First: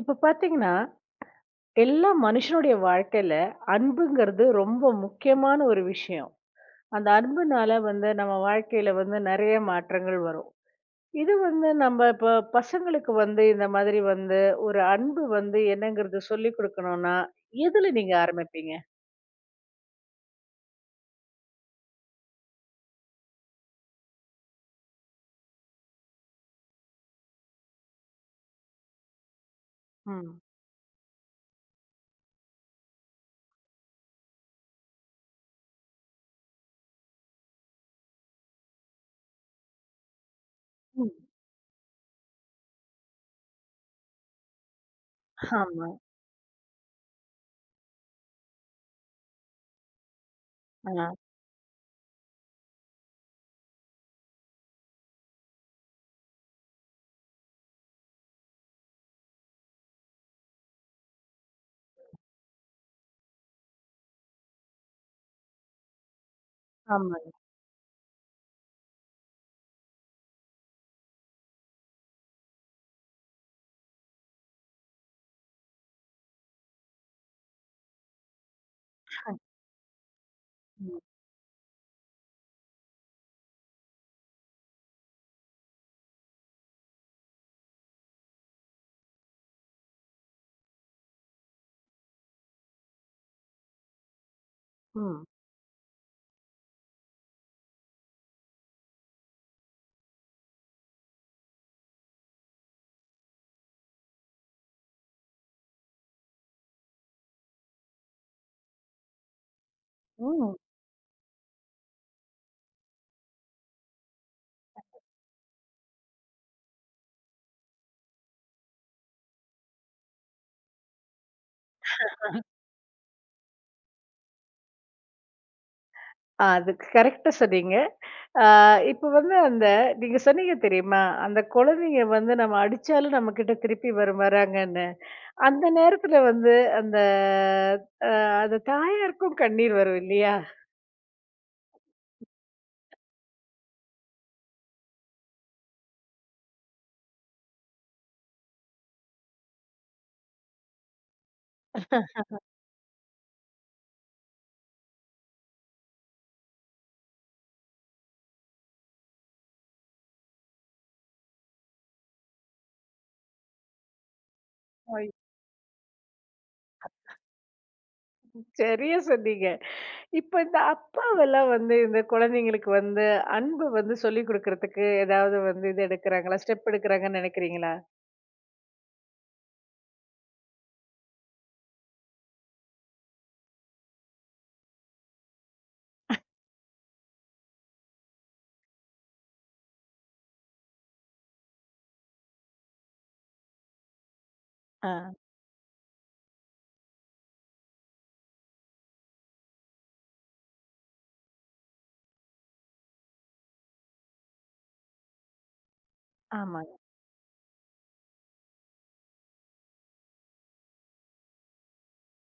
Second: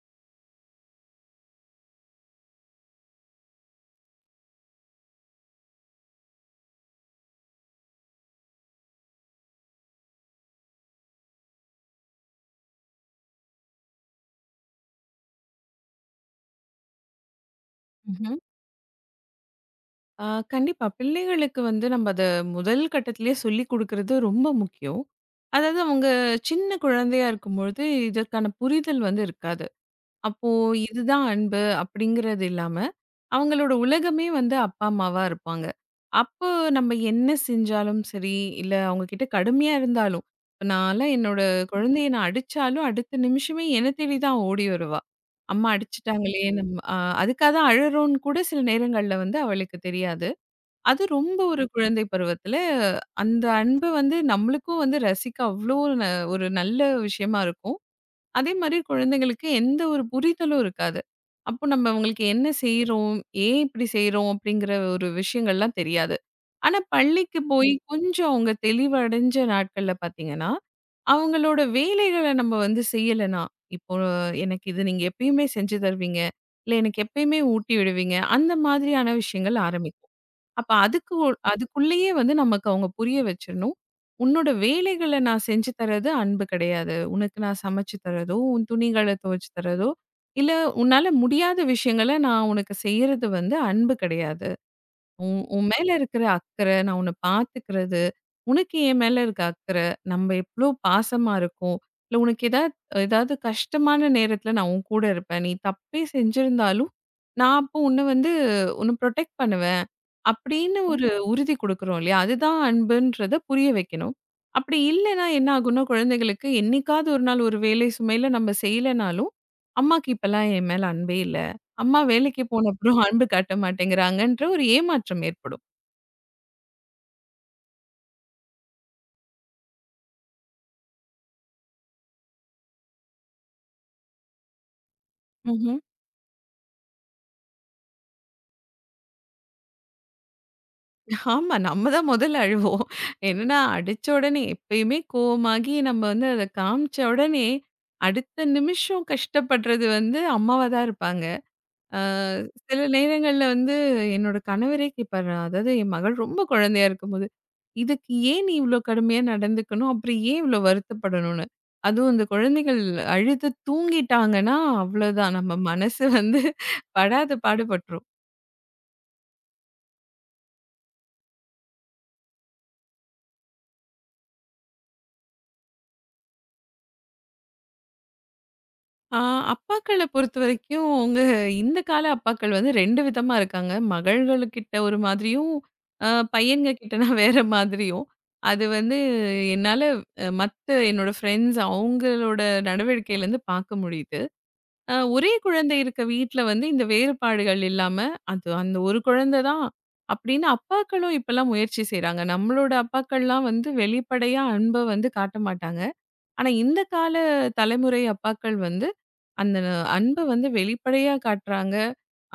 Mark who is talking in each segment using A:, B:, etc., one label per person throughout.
A: இப்ப பாத்தீங்கன்னா, எல்லா மனுஷனுடைய வாழ்க்கையில அன்புங்கிறது ரொம்ப முக்கியமான ஒரு விஷயம். அந்த அன்புனால வந்து நம்ம வாழ்க்கையில வந்து நெறைய மாற்றங்கள் வரும். இது வந்து நம்ம இப்ப பசங்களுக்கு வந்து இந்த மாதிரி வந்து ஒரு அன்பு வந்து என்னங்கிறது சொல்லிக் குடுக்கணும்னா, எதுல நீங்க
B: ம்ஹ்ம்.
A: ஆரம்பிப்பீங்க?
B: ஆ கண்டிப்பா. பிள்ளைகளுக்கு வந்து நம்ம அத முதல் கட்டத்திலேயே சொல்லிக் குடுக்குறது ரொம்ப முக்கியம். அதாவது அவங்க சின்ன குழந்தையா இருக்கும்பொழுது இதற்கான புரிதல் வந்து இருக்காது.
A: ம்.
B: அப்போ இதுதான் அன்பு அப்படிங்கிறது இல்லாம, அவங்களோட உலகமே வந்து அப்பா, அம்மாவா இருப்பாங்க. அப்போ நம்ம என்ன செஞ்சாலும் சரி, இல்ல அவங்க கிட்ட கடுமையா இருந்தாலும், இப்ப நான்லாம்
A: ம்.
B: என்னோட குழந்தைய நான் அடிச்சாலும், அடுத்த நிமிஷமே என்ன தேடி தான் ஓடி வருவா. அம்மா
A: ஆமா.
B: அடிச்சுட்டாங்களே நம்ம அதுக்காக தான் அழுறோம்னு கூட சில நேரங்கள்ல வந்து அவளுக்கு தெரியாது. அது
A: ஆ.
B: ரொம்ப ஒரு குழந்தை பருவத்துல, அந்த அன்பு வந்து நம்மளுக்கும் வந்து ரசிக்க அவ்ளோ ஒரு நல்ல விஷயமா இருக்கும். அதே மாரி குழந்தைங்களுக்கு எந்த ஒரு புரிதலும் இருக்காது. அப்போ நம்ம அவங்களுக்கு என்ன செய்றோம்? ஏன் இப்படி செய்றோம்? அப்படிங்கிற ஒரு விஷயங்கள்லாம் தெரியாது. ஆனா
A: ஆமாங்க.
B: பள்ளிக்கு போய் கொஞ்சம் அவங்க தெளிவடைஞ்ச நாட்கள்ல பார்த்தீங்கன்னா, அவங்களோட வேலைகள நம்ம வந்து செய்யலனா, இப்போ எனக்கு இது நீங்க எப்பயுமே செஞ்சு தருவீங்க. இல்ல எனக்கு எப்பயுமே ஊட்டி விடுவீங்க. அந்த மாதிரியான விஷயங்கள் ஆரம்பிக்கும். அப்ப
A: ம்.
B: அதுக்கு அதுக்குள்ளேயே வந்து நமக்கு அவங்க புரிய வச்சிரணும். உன்னோட வேலைகள நான் செஞ்சு தர்றது அன்பு கிடையாது. உனக்கு நான் சமைச்சு தர்றதோ, உன் துணிகள துவைச்சு தர்றதோ, இல்ல உன்னால முடியாத விஷயங்கள நான் உனக்கு செய்யறது வந்து அன்பு கிடையாது.
A: ம்.
B: உன் உன் மேல இருக்கிற அக்கறை, நான் உன்ன பார்த்துக்கிறது, உனக்கு என் மேல இருக்க அக்கறை, நம்ம எவ்ளோ பாசமா இருக்கோம். இல்ல உனக்கு ஏதாவது ஏதாவது கஷ்டமான நேரத்துல நான் உன் கூட இருப்பேன். நீ தப்பே செஞ்சிருந்தாலும், நான் அப்போ உன்ன வந்து உன்ன புரொடெக்ட் பண்ணுவேன்.
A: ஓ!
B: அப்படின்னு ஒரு உறுதி குடுக்குறோம் இல்லையா? அதுதான் அன்புன்றத புரிய வைக்கணும். அப்படி இல்லைன்னா என்ன ஆகும்னா, குழந்தைகளுக்கு என்னைக்காவது ஒரு நாள் ஒரு வேலை சுமையில நம்ம செய்யலைனாலும், அம்மாக்கு இப்பலாம் என் மேல அன்பே இல்ல. அம்மா வேலைக்கு போன அப்புறம் அன்பு காட்ட மாட்டேங்கிறாங்கன்ற ஒரு ஏமாற்றம் ஏற்படும்.
A: ஆ அது கரெக்ட்டா சொன்னீங்க. ஆ இப்ப வந்து அந்த நீங்க சொன்னீங்க தெரியுமா? அந்த குழந்தைங்க வந்து நம்ம அடிச்சாலும் நம்மகிட்ட திருப்பி வராங்கன்னு. அந்த
B: ம்ஹ்ம்.
A: நேரத்துல வந்து அந்த அ அந்த தாயாருக்கும் கண்ணீர் வரும் இல்லையா?
B: ஆமா. நம்ம தான் முதல்ல அழுவோம். என்னன்னா, அடிச்ச உடனே எப்பயுமே கோவமாகி நம்ம வந்து அத காமிச்ச உடனே, அடுத்த நிமிஷம் கஷ்டப்படுறது வந்து அம்மாவா தான் இருப்பாங்க. ஆ சில நேரங்கள்ல வந்து என்னோட கணவரே கேட்பாரு. அதாவது என் மகள் ரொம்ப குழந்தையா இருக்கும்போது, "இதுக்கு ஏன் நீ இவ்ளோ கடுமையா நடந்துக்கணும்? அப்புறம் ஏன் இவ்ளோ வருத்தப்படணும்னு?" அதுவும் இந்த குழந்தைகள் அழுது தூங்கிட்டாங்கன்னா,
A: ஐ
B: அவ்வளோதான். நம்ம மனசு வந்து படாத பாடு பட்டுரும்.
A: சரியா சொன்னீங்க. இப்ப இந்த அப்பாவெல்லாம் வந்து இந்த குழந்தைங்களுக்கு வந்து அன்பு வந்து சொல்லிக் குடுக்கறதுக்கு ஏதாவது வந்து இது எடுக்குறாங்களா? ஸ்டெப் எடுக்குறாங்கன்னு நெனைக்கிறீங்களா?
B: ஆ அப்பாக்கள பொறுத்தவரைக்கும், இந்த கால அப்பாக்கள் வந்து 2 விதமா இருக்காங்க. மகள்களுக்கிட்ட ஒரு மாதிரியும், அ பையன்க கிட்டனா வேற மாதிரியும். அது வந்து என்னால அ மத்த என்னோட ஃப்ரெண்ட்ஸ் அவங்களோட நடவடிக்கையிலருந்து பார்க்க முடியுது.
A: ஆ.
B: ஒரே குழந்தை இருக்க வீட்ல வந்து இந்த வேறுபாடுகள் இல்லாம, அது அந்த ஒரு குழந்தை தான் அப்படின்னு அப்பாக்களும் இப்பலாம் முயற்சி செய்றாங்க. நம்மளோட அப்பாக்கள்லாம் வந்து வெளிப்படையா அன்ப வந்து காட்ட மாட்டாங்க. ஆனா
A: ஆமாங்க.
B: இந்த கால தலைமுறை அப்பாக்கள் வந்து அந்த அன்ப வந்து வெளிப்படையா காட்டுறாங்க.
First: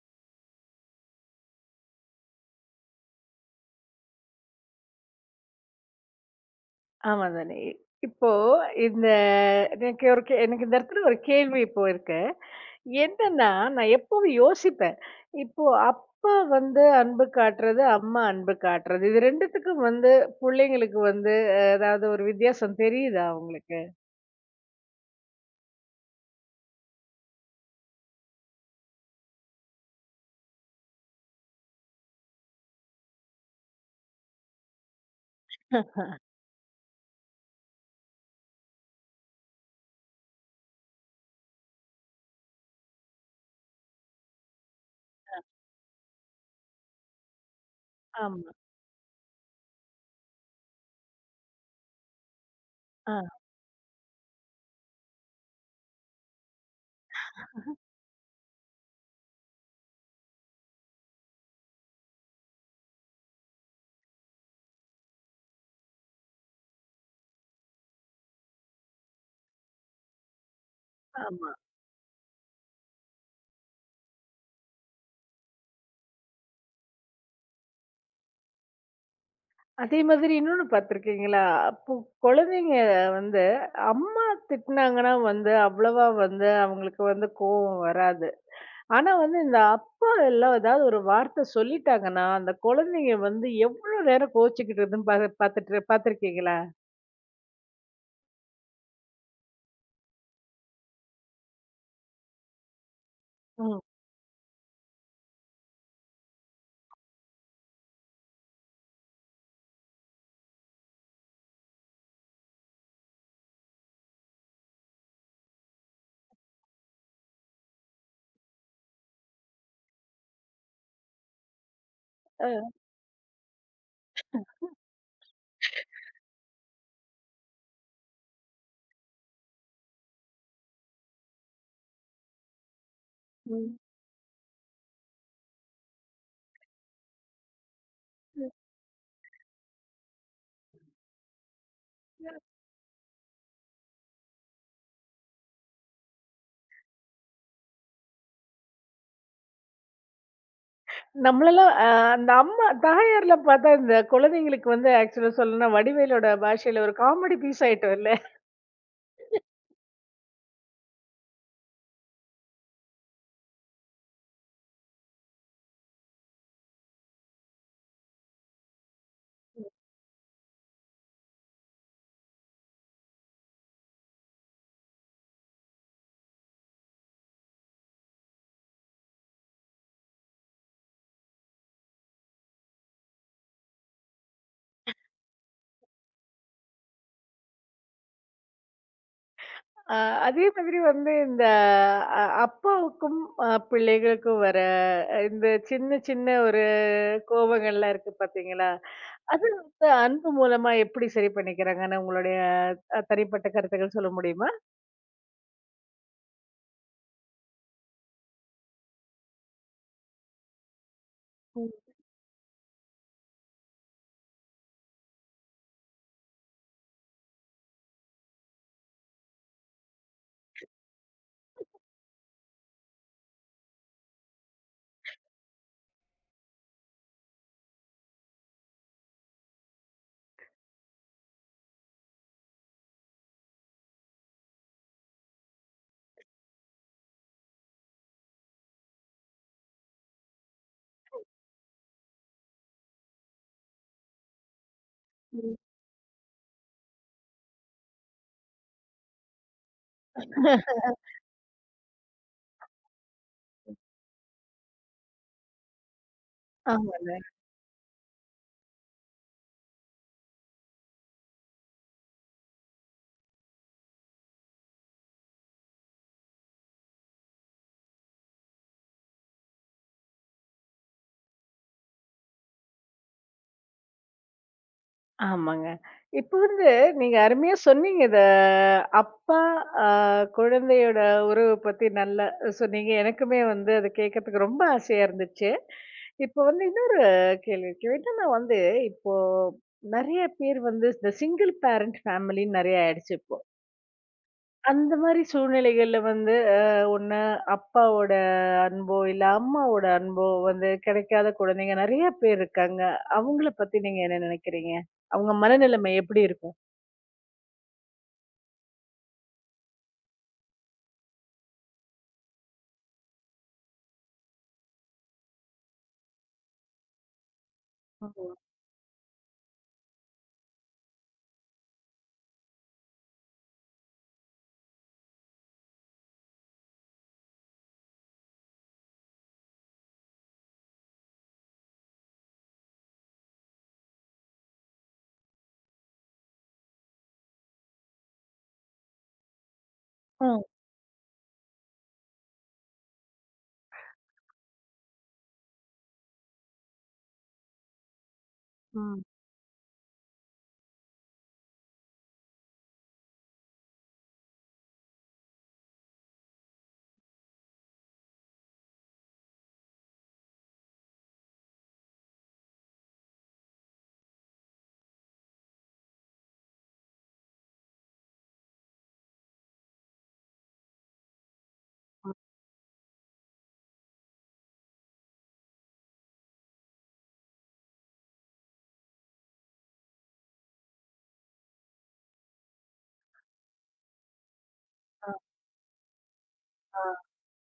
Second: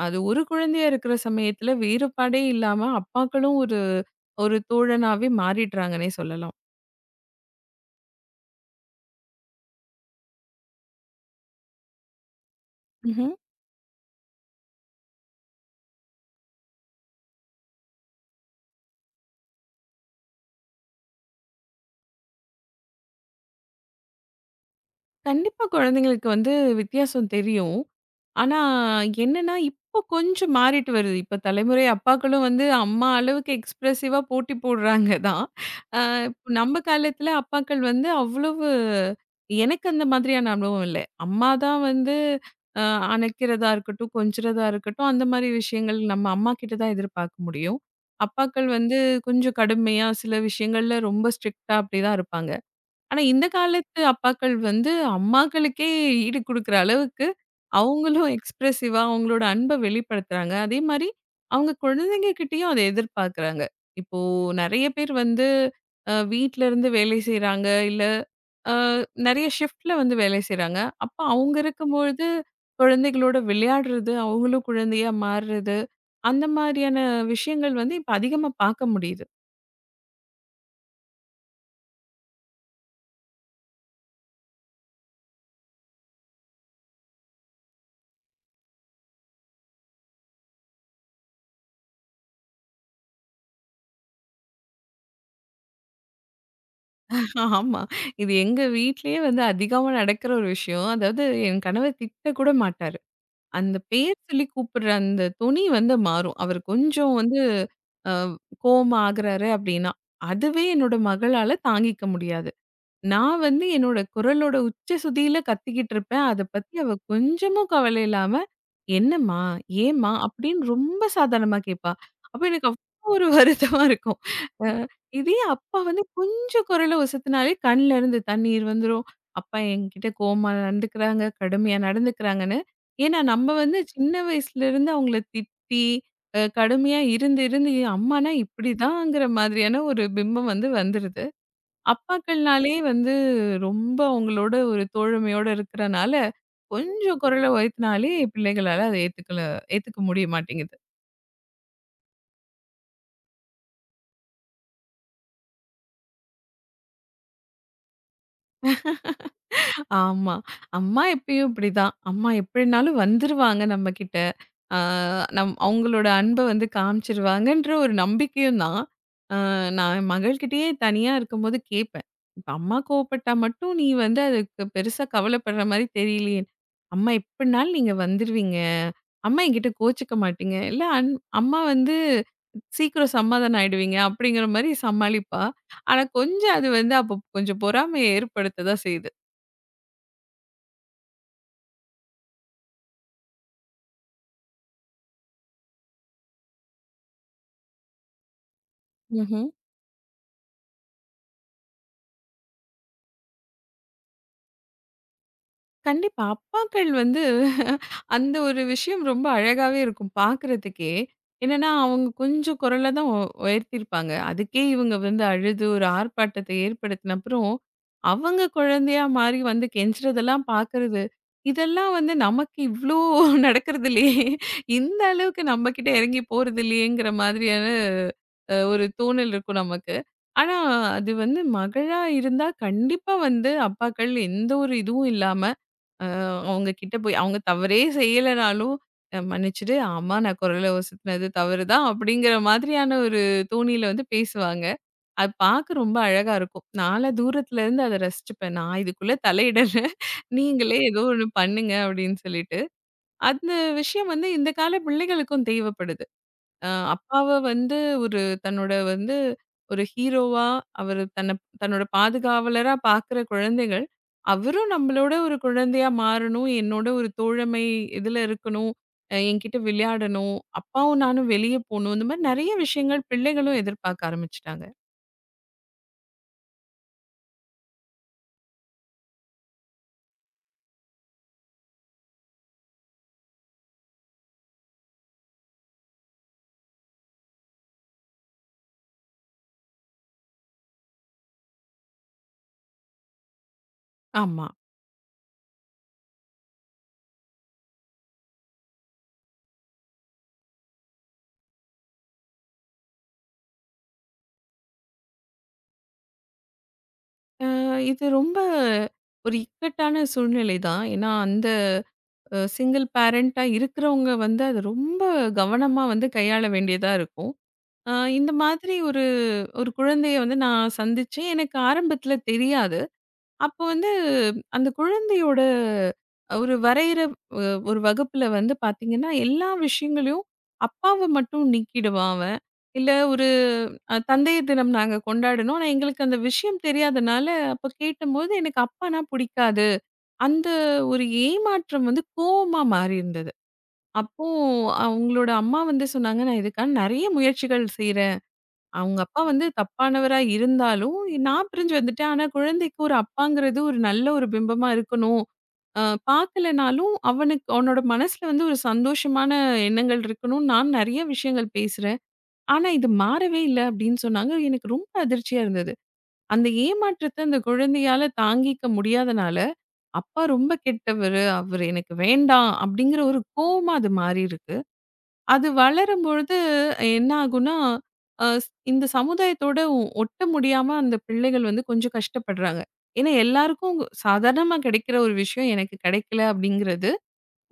B: அது ஒரு குழந்தையா இருக்கிற சமயத்துல வேறுபாடே இல்லாம அப்பாக்களும் ஒரு ஒரு தோழனாவே மாறிடுறாங்கன்னே சொல்லலாம்.
A: ஆமா தானே. இப்போ இந்த எனக்கு ஒரு கே எனக்கு இந்த இடத்துல ஒரு கேள்வி இப்போ இருக்கு.
B: ம்ஹ்ம்.
A: என்னன்னா, நான் எப்பவும் யோசிப்பேன். இப்போ அப்பா வந்து அன்பு காட்டுறது, அம்மா அன்பு காட்டுறது. இது 2த்துக்கும் வந்து புள்ளைங்களுக்கு வந்து ஏதாவது ஒரு வித்தியாசம் தெரியுதா உங்களுக்கு?
B: கண்டிப்பா குழந்தைங்களுக்கு வந்து வித்தியாசம் தெரியும். ஆனா, என்னன்னா, இப்போ கொஞ்சம் மாறிட்டு வருது. இப்ப தலைமுறை அப்பாக்களும் வந்து அம்மா அளவுக்கு எக்ஸ்பிரசிவா போட்டி போடுறாங்க தான். அ இப்ப நம்ம காலத்துல அப்பாக்கள் வந்து அவ்வளவு எனக்கு அந்த மாதிரியான அனுபவம் இல்ல. அம்மா தான் வந்து அ அணைக்கிறதா இருக்கட்டும், கொஞ்சுறதா இருக்கட்டும், அந்த மாரி விஷயங்கள் நம்ம அம்மா கிட்ட தான் எதிர்பார்க்க முடியும்.
A: ஆமா.
B: அப்பாக்கள் வந்து கொஞ்சம் கடுமையா சில விஷயங்கள்ல ரொம்ப ஸ்ட்ரிக்ட்டா அப்படி தான் இருப்பாங்க.
A: ஆ,
B: ஆனா, இந்த காலத்து அப்பாக்கள் வந்து அம்மாக்களுக்கே ஈடு குடுக்குற அளவுக்கு, அவங்களும் எக்ஸ்பிரசிவா அவங்களோட அன்ப வெளிப்படுத்துறாங்க. அதே மாரி அவங்க குழந்தைங்க கிட்டயும் அத எதிர்பார்க்குறாங்க. இப்போ நெறைய பேர் வந்து வீட்லருந்து வேலை செய்றாங்க. இல்ல அ நெறைய ஷிஃப்ட்ல வந்து வேலை செய்றாங்க. அப்ப
A: ஆமா.
B: அவங்க இருக்கும்பொழுது குழந்தைகளோட விளையாடுறது, அவங்களும் குழந்தையா மாறுறது, அந்த மாரியான விஷயங்கள் வந்து இப்ப அதிகமா பார்க்க முடியுது.
A: அதே மாதிரி இன்னொன்னு பார்த்துருக்கீங்களா? அப்போ குழந்தைங்க வந்து அம்மா திட்டுனாங்கன்னா வந்து அவ்வளவா வந்து அவங்களுக்கு வந்து கோவம் வராது. ஆனா வந்து இந்த அப்பா எல்லாம் ஏதாவது ஒரு வார்த்தை சொல்லிட்டாங்கன்னா, அந்த குழந்தைங்க வந்து எவ்ளோ நேரம் கோவிச்சுக்கிட்டுதுன்னு பாத்துட்டு பாத்துருக்கீங்களா?
B: ஆமா. இது எங்க வீட்லயே வந்து அதிகமா நடக்கிற ஒரு விஷயம். அதாவது என் கணவர் திட்ட கூட மாட்டாரு. அந்த
A: ம்.
B: பேர் சொல்லி கூப்பிடுற அந்த தொனி வந்து மாறும். அவர் கொஞ்சம் வந்து அ கோவமா ஆகுறாரு அப்படின்னா, அதுவே என்னோட மகளால தாங்கிக்க முடியாது. நான் வந்து என்னோட குரலோட உச்ச சுதியில கத்திக்கிட்டு இருப்பேன். அத பத்தி அவ கொஞ்சமும் கவலை இல்லாம, "என்னம்மா? ஏம்மா?" அப்படின்னு ரொம்ப சாதாரணமா கேட்பா. அப்ப எனக்கு
A: அ
B: அவ்ளோ ஒரு வருத்தமா இருக்கும். அ இதே அப்பா வந்து கொஞ்சம் குரல ஒசத்துனாலே கண்ல இருந்து தண்ணீர் வந்துரும். அப்பா என்கிட்ட கோவமா நடந்துக்கிறாங்க, கடுமையா நடந்துக்கிறாங்கன்னு. ஏன்னா நம்ம
A: ம்.
B: வந்து சின்ன வயசுல இருந்து அவங்கள திட்டி, கடுமையா இருந்து இருந்து அம்மானா இப்படிதாங்கிற மாதிரியான ஒரு பிம்பம் வந்து வந்துருது. அப்பாக்கள்னாலே வந்து ரொம்ப அவங்களோட ஒரு தோழமையோட இருக்கிறனால, கொஞ்சம் குரல உயர்த்தினாலே பிள்ளைகளால அத ஏத்துக்க முடிய மாட்டேங்குது.
A: நம்மளலாம் அந்த அம்மா தாயார்லாம் பாத்தா இந்த குழந்தைங்களுக்கு வந்து ஆக்சுவலா சொல்லணும்னா வடிவேலோட பாஷையில ஒரு காமெடி பீஸ் ஆயிட்டோம்ல.
B: ஆமா. அம்மா எப்பயும் இப்படிதான். அம்மா எப்படினாலும் வந்துருவாங்க நம்மகிட்ட. ஆ நம் அவங்களோட அன்ப வந்து காமிச்சிருவாங்கன்ற ஒரு நம்பிக்கையும் தான். ஆ நான் என் மகள்கிட்டயே தனியா இருக்கும்போது கேட்பேன். இப்ப அம்மா கோவப்பட்டா மட்டும் நீ வந்து அதுக்கு பெருசா கவலைப்படுற மாரி தெரியலையே. அம்மா எப்படினாலும் நீங்க வந்துருவீங்க. அம்மா என்கிட்ட கோச்சுக்க மாட்டீங்க. இல்ல அம்மா வந்து சீக்கிரம் சமாதானம் ஆயிடுவீங்க அப்படிங்கிற மாரி சமாளிப்பா. ஆனா கொஞ்சம் அது வந்து அப்போ கொஞ்சம் பொறாமைய ஏற்படுத்த தான் செய்யுது.
A: அ அதே மாதிரி வந்து இந்த அப்பாவுக்கும் பிள்ளைகளுக்கும் வர இந்த சின்ன சின்ன ஒரு கோபங்கள்லாம் இருக்கு பார்த்தீங்களா? அது
B: ம்ஹ்ம்.
A: வந்து அன்பு மூலமா எப்படி சரி பண்ணிக்கிறாங்கன்னு உங்களுடைய தனிப்பட்ட கருத்துக்கள் சொல்ல முடியுமா?
B: கண்டிப்பா. அப்பாக்கள் வந்து அந்த ஒரு விஷயம் ரொம்ப அழகாவே இருக்கும் பார்க்குறதுக்கே. என்னன்னா, அவங்க கொஞ்சம் குரல தான் உயர்த்தியிருப்பாங்க. அதுக்கே இவங்க வந்து அழுது ஒரு ஆர்ப்பாட்டத்தை ஏற்படுத்தின அப்புறம், அவங்க குழந்தையா மாறி வந்து கெஞ்சுறதெல்லாம் பார்க்குறது, இதெல்லாம் வந்து நமக்கு இவ்ளோ நடக்கிறது இல்லையே! இந்த அளவுக்கு நம்ம கிட்ட இறங்கி போறது இல்லையேங்கிற மாதிரியான ஒரு தோணல் இருக்கும் நமக்கு. ஆனா, அது வந்து மகளா இருந்தா கண்டிப்பா வந்து அப்பாக்கள் எந்த ஒரு இதுவும் இல்லாம அ அவங்க கிட்ட போய் அவங்க தவறே செய்யலனாலும், மன்னிச்சுடு, ஆமா நான் குரல ஒசத்துனது தவறு தான் அப்படிங்கிற மாதிரியான ஒரு தொனியில வந்து பேசுவாங்க. அது பார்க்க ரொம்ப அழகா இருக்கும். நான்லாம் தூரத்துல இருந்து அத ரசிச்சுப்பேன். நான் இதுக்குள்ள தலையிடல. நீங்களே ஏதோ ஒண்ணு பண்ணுங்க அப்படின்னு சொல்லிட்டு. அந்த விஷயம் வந்து இந்த கால பிள்ளைகளுக்கும் தேவைப்படுது.
A: ஆமாங்க.
B: அப்பாவ வந்து ஒரு தன்னோட வந்து ஒரு ஹீரோவா, அவரு தன்ன தன்னோட பாதுகாவலரா பார்க்குற குழந்தைகள், அவரும் நம்மளோட ஒரு குழந்தையா மாறணும். என்னோட ஒரு தோழமை இதுல இருக்கணும். என்கிட்ட விளையாடணும். அப்பாவும் நானும் வெளிய போணும். இந்த மாரி நெறைய விஷயங்கள் பிள்ளைகளும் எதிர்பார்க்க ஆரம்பிச்சுட்டாங்க.
A: ஆமாங்க. இப்ப வந்து நீங்க அருமையா சொன்னீங்க. இத அப்பா, அ குழந்தையோட உறவு பத்தி நல்லா சொன்னீங்க. எனக்குமே வந்து அத கேட்கறதுக்கு ரொம்ப ஆசையா இருந்துச்சு. இப்ப வந்து இன்னொரு கேள்வி இருக்கு. என்னன்னா வந்து இப்போ நெறைய பேர் வந்து இந்த சிங்கிள் பேரண்ட் ஃபேமிலின்னு நெறைய ஆயிடுச்சு இப்போ.
B: ஆமா.
A: அந்த மாரி சூழ்நிலைகள்ல வந்து ஒண்ணு அப்பாவோட அன்போ, இல்ல அம்மாவோட அன்போ வந்து கிடைக்காத குழந்தைங்க நெறைய பேர் இருக்காங்க. அவங்கள பத்தி நீங்க என்ன நினைக்கிறீங்க? அவங்க மனநிலைமை எப்படி இருக்கும்?
B: இது ரொம்ப ஒரு இக்கட்டான சூழ்நிலை தான். ஏன்னா அந்த சிங்கிள் பேரண்ட்டா இருக்கிறவங்க வந்து அத ரொம்ப கவனமா வந்து கையாள வேண்டியதா இருக்கும். அ இந்த
A: ஓ!
B: மாதிரி ஒரு ஒரு குழந்தைய வந்து நான் சந்திச்சேன். எனக்கு ஆரம்பத்துல தெரியாது. அப்போ வந்து அந்த குழந்தையோட ஒரு வரையிற அ ஒரு வகுப்புல வந்து பார்த்தீங்கன்னா, எல்லா விஷயங்களையும் அப்பாவ மட்டும் நீக்கிடுவான் அவன். இல்ல ஒரு தந்தையர் தினம் நாங்க கொண்டாடினோம். ஆனா எங்களுக்கு அந்த விஷயம் தெரியாதனால, அப்ப கேட்டபோது எனக்கு அப்பானா புடிக்காது.
A: ம்.
B: அந்த ஒரு ஏமாற்றம் வந்து கோவமா மாறியிருந்தது. அப்போ அவங்களோட அம்மா வந்து சொன்னாங்க, "நான் இதுக்கான நெறைய முயற்சிகள் செய்றேன்." அவங்க
A: ம்.
B: அப்பா வந்து தப்பானவரா இருந்தாலும், நான் பிரிஞ்சு வந்துட்டேன். ஆனா, குழந்தைக்கு ஒரு அப்பாங்கிறது ஒரு நல்ல ஒரு பிம்பமா இருக்கணும். அ பார்க்கலனாலும் அவனுக்கு அவனோட மனசுல வந்து ஒரு சந்தோஷமான எண்ணங்கள் இருக்கணும்னு நான் நெறைய விஷயங்கள் பேசுறேன். ஆனா, இது மாறவே இல்ல அப்படின்னு சொன்னாங்க. எனக்கு ரொம்ப அதிர்ச்சியா இருந்தது. அந்த ஏமாற்றத்த அந்த குழந்தையால தாங்கிக்க முடியாதனால, அப்பா ரொம்ப கெட்டவரு, அவரு எனக்கு வேண்டாம் அப்படிங்கிற ஒரு கோவமா அது மாறியிருக்கு. அது வளரும்பொழுது என்ன ஆகும்னா, அ ஸ் இந்த சமுதாயத்தோட ஒட்ட முடியாம அந்த பிள்ளைகள் வந்து கொஞ்சம் கஷ்டப்படுறாங்க. ஏன்னா எல்லாருக்கும் சாதாரணமா கிடைக்கிற ஒரு விஷயம் எனக்கு கிடைக்கல
A: ஆ
B: அப்படிங்கிறது,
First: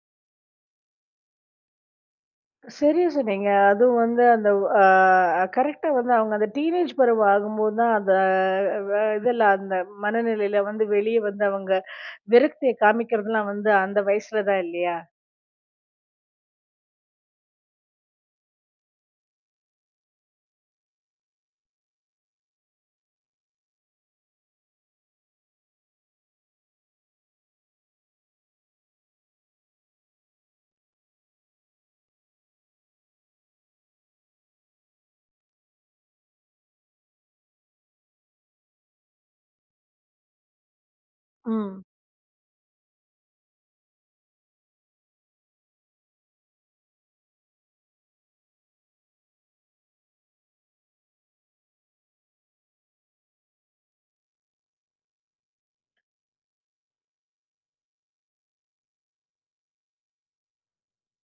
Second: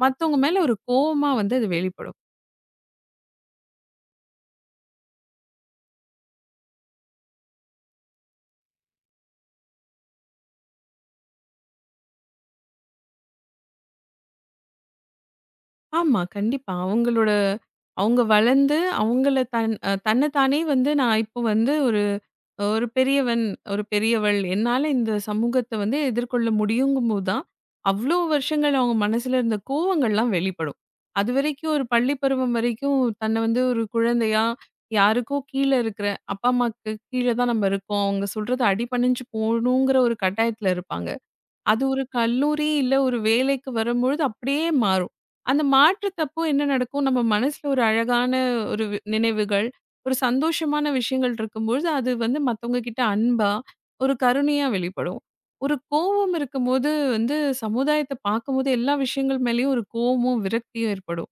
B: மத்தவங்க மேல ஒரு கோவமா வந்து அது வெளிப்படும்.
A: சரியா சொன்னீங்க. அதுவும் வந்து அந்த கரெக்ட்டா வந்து அவங்க அந்த டீனேஜ் பருவம் ஆகும்போது தான் அந்த வ இதெல்லாம் அந்த மனநிலையில வந்து வெளிய வந்து அவங்க விரக்திய காமிக்கிறதெல்லாம் வந்து அந்த வயசுல தான் இல்லையா?
B: ஆமா, கண்டிப்பா. அவங்க வளர்ந்து அவங்கள தன்ன தானே வந்து நான் இப்போ வந்து ஒரு ஒரு பெரியவன், ஒரு பெரியவள் என்னால இந்த சமூகத்த வந்து எதிர்கொள்ள முடியுங்கும்போது தான், அவ்ளோ வருஷங்கள் அவங்க மனசுல இருந்த கோவங்கள்லாம் வெளிப்படும். அதுவரைக்கும் ஒரு பள்ளி பருவம் வரைக்கும் தன்னை வந்து ஒரு குழந்தையா, யாருக்கோ கீழ இருக்கிற அப்பா, அம்மாக்கு கீழ தான் நம்ம இருக்கோம். அவங்க சொல்றத அடிபணிஞ்சு போகணுங்கிற ஒரு கட்டாயத்துல இருப்பாங்க.
A: ம்.
B: அது ஒரு கல்லூரி, இல்ல ஒரு வேலைக்கு வரும்பொழுது அப்படியே மாறும். அந்த மாற்றத்தப்போ என்ன நடக்கும்? நம்ம மனசுல ஒரு அழகான ஒரு நினைவுகள், ஒரு சந்தோஷமான விஷயங்கள் இருக்கும்பொழுது, அது வந்து மத்தவங்க கிட்ட அன்பா, ஒரு கருணையா வெளிப்படும். ஒரு கோவம் இருக்கும்போது வந்து சமுதாயத்த பார்க்கும்போது எல்லா விஷயங்கள் மேலயும் ஒரு கோவமும், விரக்தியும் ஏற்படும்.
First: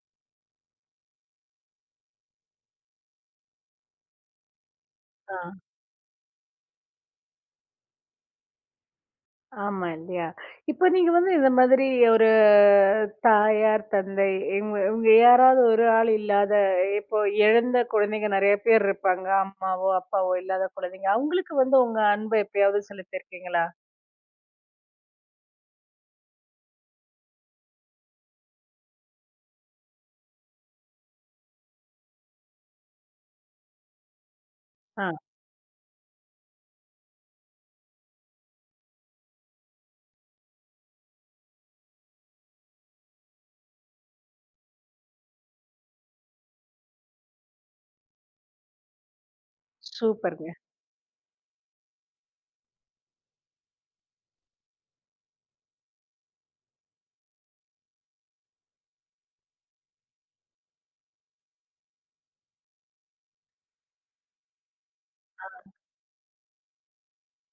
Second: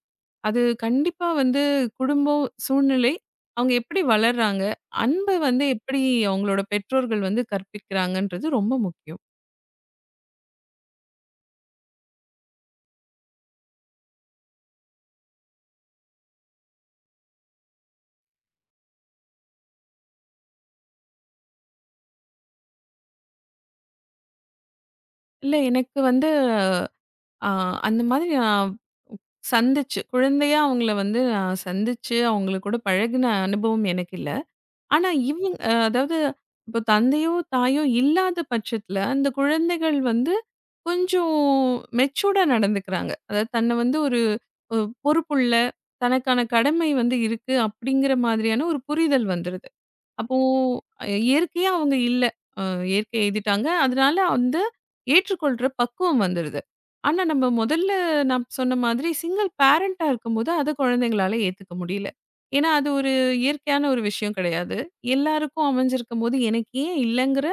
B: அது கண்டிப்பா வந்து குடும்பம், சூழ்நிலை, அவங்க எப்படி வளர்றாங்க? அன்ப
A: ஆ.
B: வந்து எப்படி அவங்களோட பெற்றோர்கள் வந்து கற்பிக்கிறாங்கன்றது ரொம்ப முக்கியம்.
A: ஆமா இல்லையா? இப்ப நீங்க வந்து இந்த மாதிரி ஒரு தாயார், தந்தை இவங்க இவங்க யாராவது ஒரு ஆள் இல்லாத இப்போ இழந்த குழந்தைங்க நெறைய பேர் இருப்பாங்க. அம்மாவோ, அப்பாவோ இல்லாத குழந்தைங்க. அவங்களுக்கு வந்து உங்க அன்ப எப்பயாவது செலுத்தியிருக்கீங்களா?
B: இல்ல எனக்கு வந்து அ அந்த மாதிரி நான் சந்திச்சு, குழந்தையா அவங்கள வந்து நான் சந்திச்சு, அவங்கள கூட பழகுன அனுபவம் எனக்கு இல்ல. ஆனா
A: ஆ.
B: இவங்க அதாவது இப்போ தந்தையோ, தாயோ இல்லாத பட்சத்தில, அந்த குழந்தைகள் வந்து கொஞ்சம் மெச்சூர்டா நடந்துக்கிறாங்க. அதாவது தன்னை வந்து ஒரு பொ பொறுப்புள்ள, தனக்கான கடமை வந்து இருக்கு, அப்படிங்கிற மாதிரியான ஒரு புரிதல் வந்துருது. அப்போ
A: சூப்பர்ங்க.
B: இயற்கையா அவங்க இல்ல. அ இயற்கைய எழுதிட்டாங்க. அதனால வந்து ஏற்றுக்கொள்ற பக்குவம் வந்துருது. ஆனா நம்ம முதல்ல நான் சொன்ன மாதிரி சிங்கிள் பேரண்ட்டா இருக்கும்போது அத குழந்தைங்களால ஏத்துக்க முடியல. ஏன்னா அது ஒரு இயற்கையான ஒரு விஷயம் கிடையாது. எல்லாருக்கும் அமைஞ்சிருக்கும்போது எனக்கு ஏன் இல்லங்கிற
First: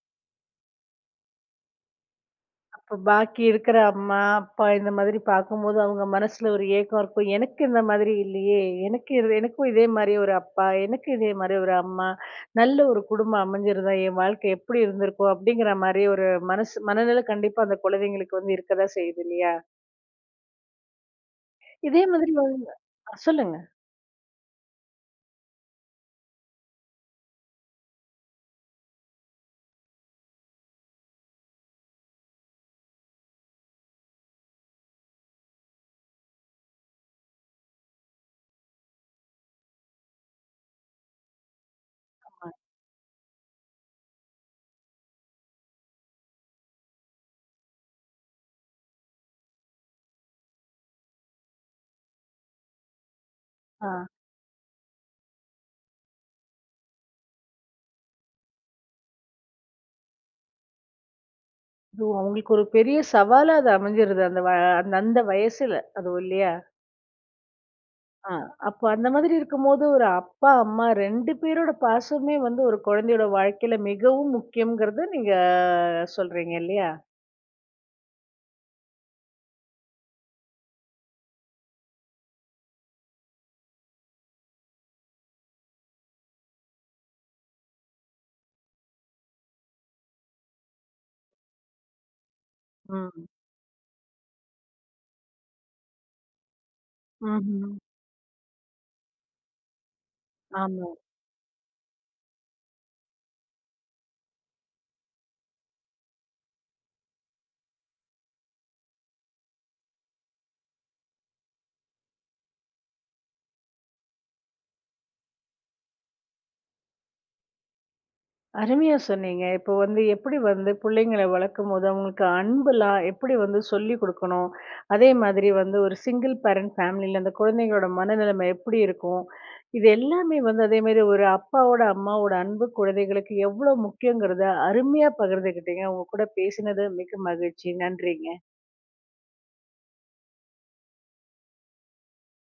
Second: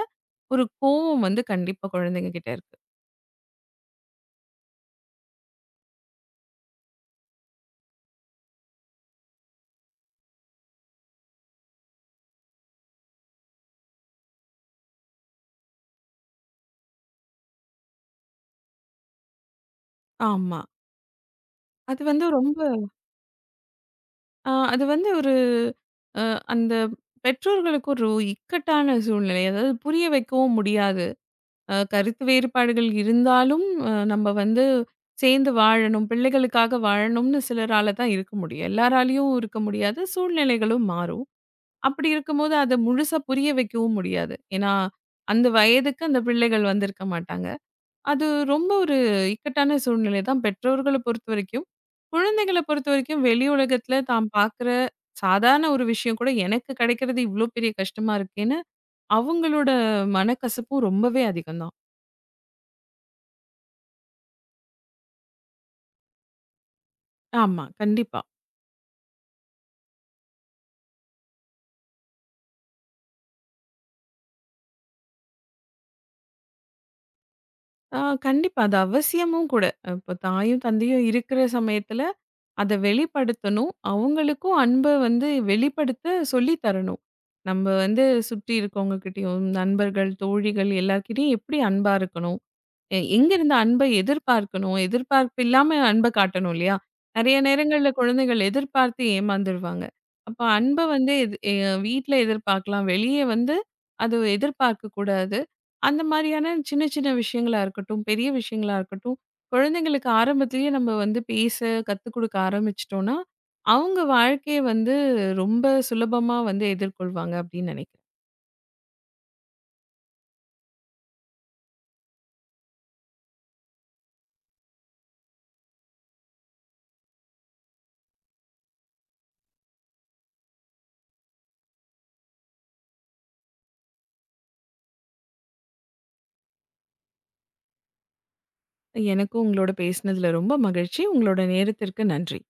B: ஒரு கோவம் வந்து கண்டிப்பா குழந்தைங்க கிட்ட இருக்கு.
A: இப்ப பாக்கி இருக்கிற அம்மா, அப்பா இந்த மாதிரி பார்க்கும்போது அவங்க மனசுல ஒரு ஏக்கம் இருக்கும். எனக்கு இந்த மாதிரி இல்லையே! எனக்கு இது எனக்கும் இதே மாரி ஒரு அப்பா, எனக்கு இதே மாரி ஒரு அம்மா, நல்ல ஒரு குடும்பம் அமைஞ்சிருந்தா என் வாழ்க்கை எப்படி இருந்திருக்கும்? அப்படிங்கிற மாரி ஒரு மனசு மனநிலை கண்டிப்பா அந்த குழந்தைங்களுக்கு வந்து இருக்க தான் செய்யுது இல்லையா?
B: ஆமா. அது
A: இதே
B: வந்து
A: மாதிரி
B: ரொம்ப
A: அ சொல்லுங்க.
B: அது வந்து ஒரு அ அந்த பெற்றோர்களுக்கு ஒரு இக்கட்டான சூழ்நிலை. அதாவது புரிய வைக்கவும் முடியாது. கருத்து வேறுபாடுகள் இருந்தாலும், நம்ம வந்து சேர்ந்து வாழணும், பிள்ளைகளுக்காக வாழணும்னு சிலரால தான் இருக்க முடியும். எல்லாராலயும் இருக்க முடியாது. சூழ்நிலைகளும் மாறும். அப்படி இருக்கும்போது அத முழுசா புரிய வைக்கவும் முடியாது. ஏன்னா, அந்த வயதுக்கு அந்த பிள்ளைகள் வந்திருக்க மாட்டாங்க. அது ரொம்ப ஒரு இக்கட்டான சூழ்நிலை தான் பெற்றோர்கள பொறுத்தவரைக்கும். குழந்தைகள பொறுத்தவரைக்கும் வெளி
A: ஆ.
B: உலகத்துல தான் பார்க்குற சாதாரண ஒரு விஷயம் கூட எனக்கு கிடைக்கிறது இவ்ளோ பெரிய கஷ்டமா இருக்கேன்னு, அவங்களோட மனக்கசப்பும் ரொம்பவே அதிகம் தான்.
A: அது அவங்களுக்கு ஒரு பெரிய சவாலா அது அமைஞ்சிருது அந்த அந்த அந்த வயசுல அதுவும் இல்லையா?
B: ஆமா. கண்டிப்பா.
A: ஆ, அப்போ அந்த மாதிரி இருக்கும்போது, ஒரு அப்பா, அம்மா 2 பேரோட பாசமே வந்து ஒரு குழந்தையோட வாழ்க்கையில மிகவும் முக்கியம்ங்கிறத நீங்க சொல்றீங்க இல்லையா?
B: ஆ கண்டிப்பா. அது அவசியமும் கூட. இப்போ தாயும், தந்தையும் இருக்கிற சமயத்துல அத வெளிப்படுத்தணும். அவங்களுக்கும் அன்ப வந்து வெளிப்படுத்த சொல்லி தரணும். நம்ம வந்து சுற்றி இருக்கவங்ககிட்டயும், நண்பர்கள், தோழிகள் எல்லார்கிட்டயும் எப்படி அன்பா இருக்கணும்?
A: ம்.
B: எங்கேருந்து அன்பை எதிர்பார்க்கணும்? எதிர்பார்ப்பு இல்லாம அன்ப காட்டணும் இல்லையா? நெறைய
A: ம்ஹ்ம்.
B: நேரங்கள்ல குழந்தைகள் எதிர்பார்த்து ஏமாந்துருவாங்க. அப்ப அன்ப
A: ஆமா.
B: வந்து எது எ வீட்ல எதிர்பார்க்கலாம். வெளிய வந்து அது எதிர்பார்க்க கூடாது. அந்த மாரியான சின்ன சின்ன விஷயங்களா இருக்கட்டும், பெரிய விஷயங்களா இருக்கட்டும், குழந்தைங்களுக்கு ஆரம்பத்திலேயே நம்ம வந்து பேச கத்துக் குடுக்க ஆரம்பிச்சுட்டோம்னா, அவங்க வாழ்க்கைய வந்து ரொம்ப சுலபமா வந்து எதிர்கொள்வாங்க அப்படின்னு நினைக்கிறேன்.
A: அருமையா சொன்னீங்க. இப்போ வந்து எப்படி வந்து பிள்ளைங்கள வளர்க்கும்போது, அவங்களுக்கு அன்புலாம் எப்படி வந்து சொல்லிக் குடுக்கணும்? அதே மாதிரி வந்து ஒரு சிங்கிள் பேரண்ட் ஃபேமிலில அந்த குழந்தைங்களோட மனநிலைமை எப்படி இருக்கும்? இது எல்லாமே வந்து அதே மாரி ஒரு அப்பாவோட, அம்மாவோட அன்பு குழந்தைகளுக்கு எவ்வளோ முக்கியங்கிறத அருமையா பகிர்ந்துக்கிட்டீங்க. உங்க கூட பேசினது மிக்க மகிழ்ச்சி. நன்றிங்க.
B: எனக்கும் உங்களோட பேசினதுல ரொம்ப மகிழ்ச்சி. உங்களோட நேரத்திற்கு நன்றி.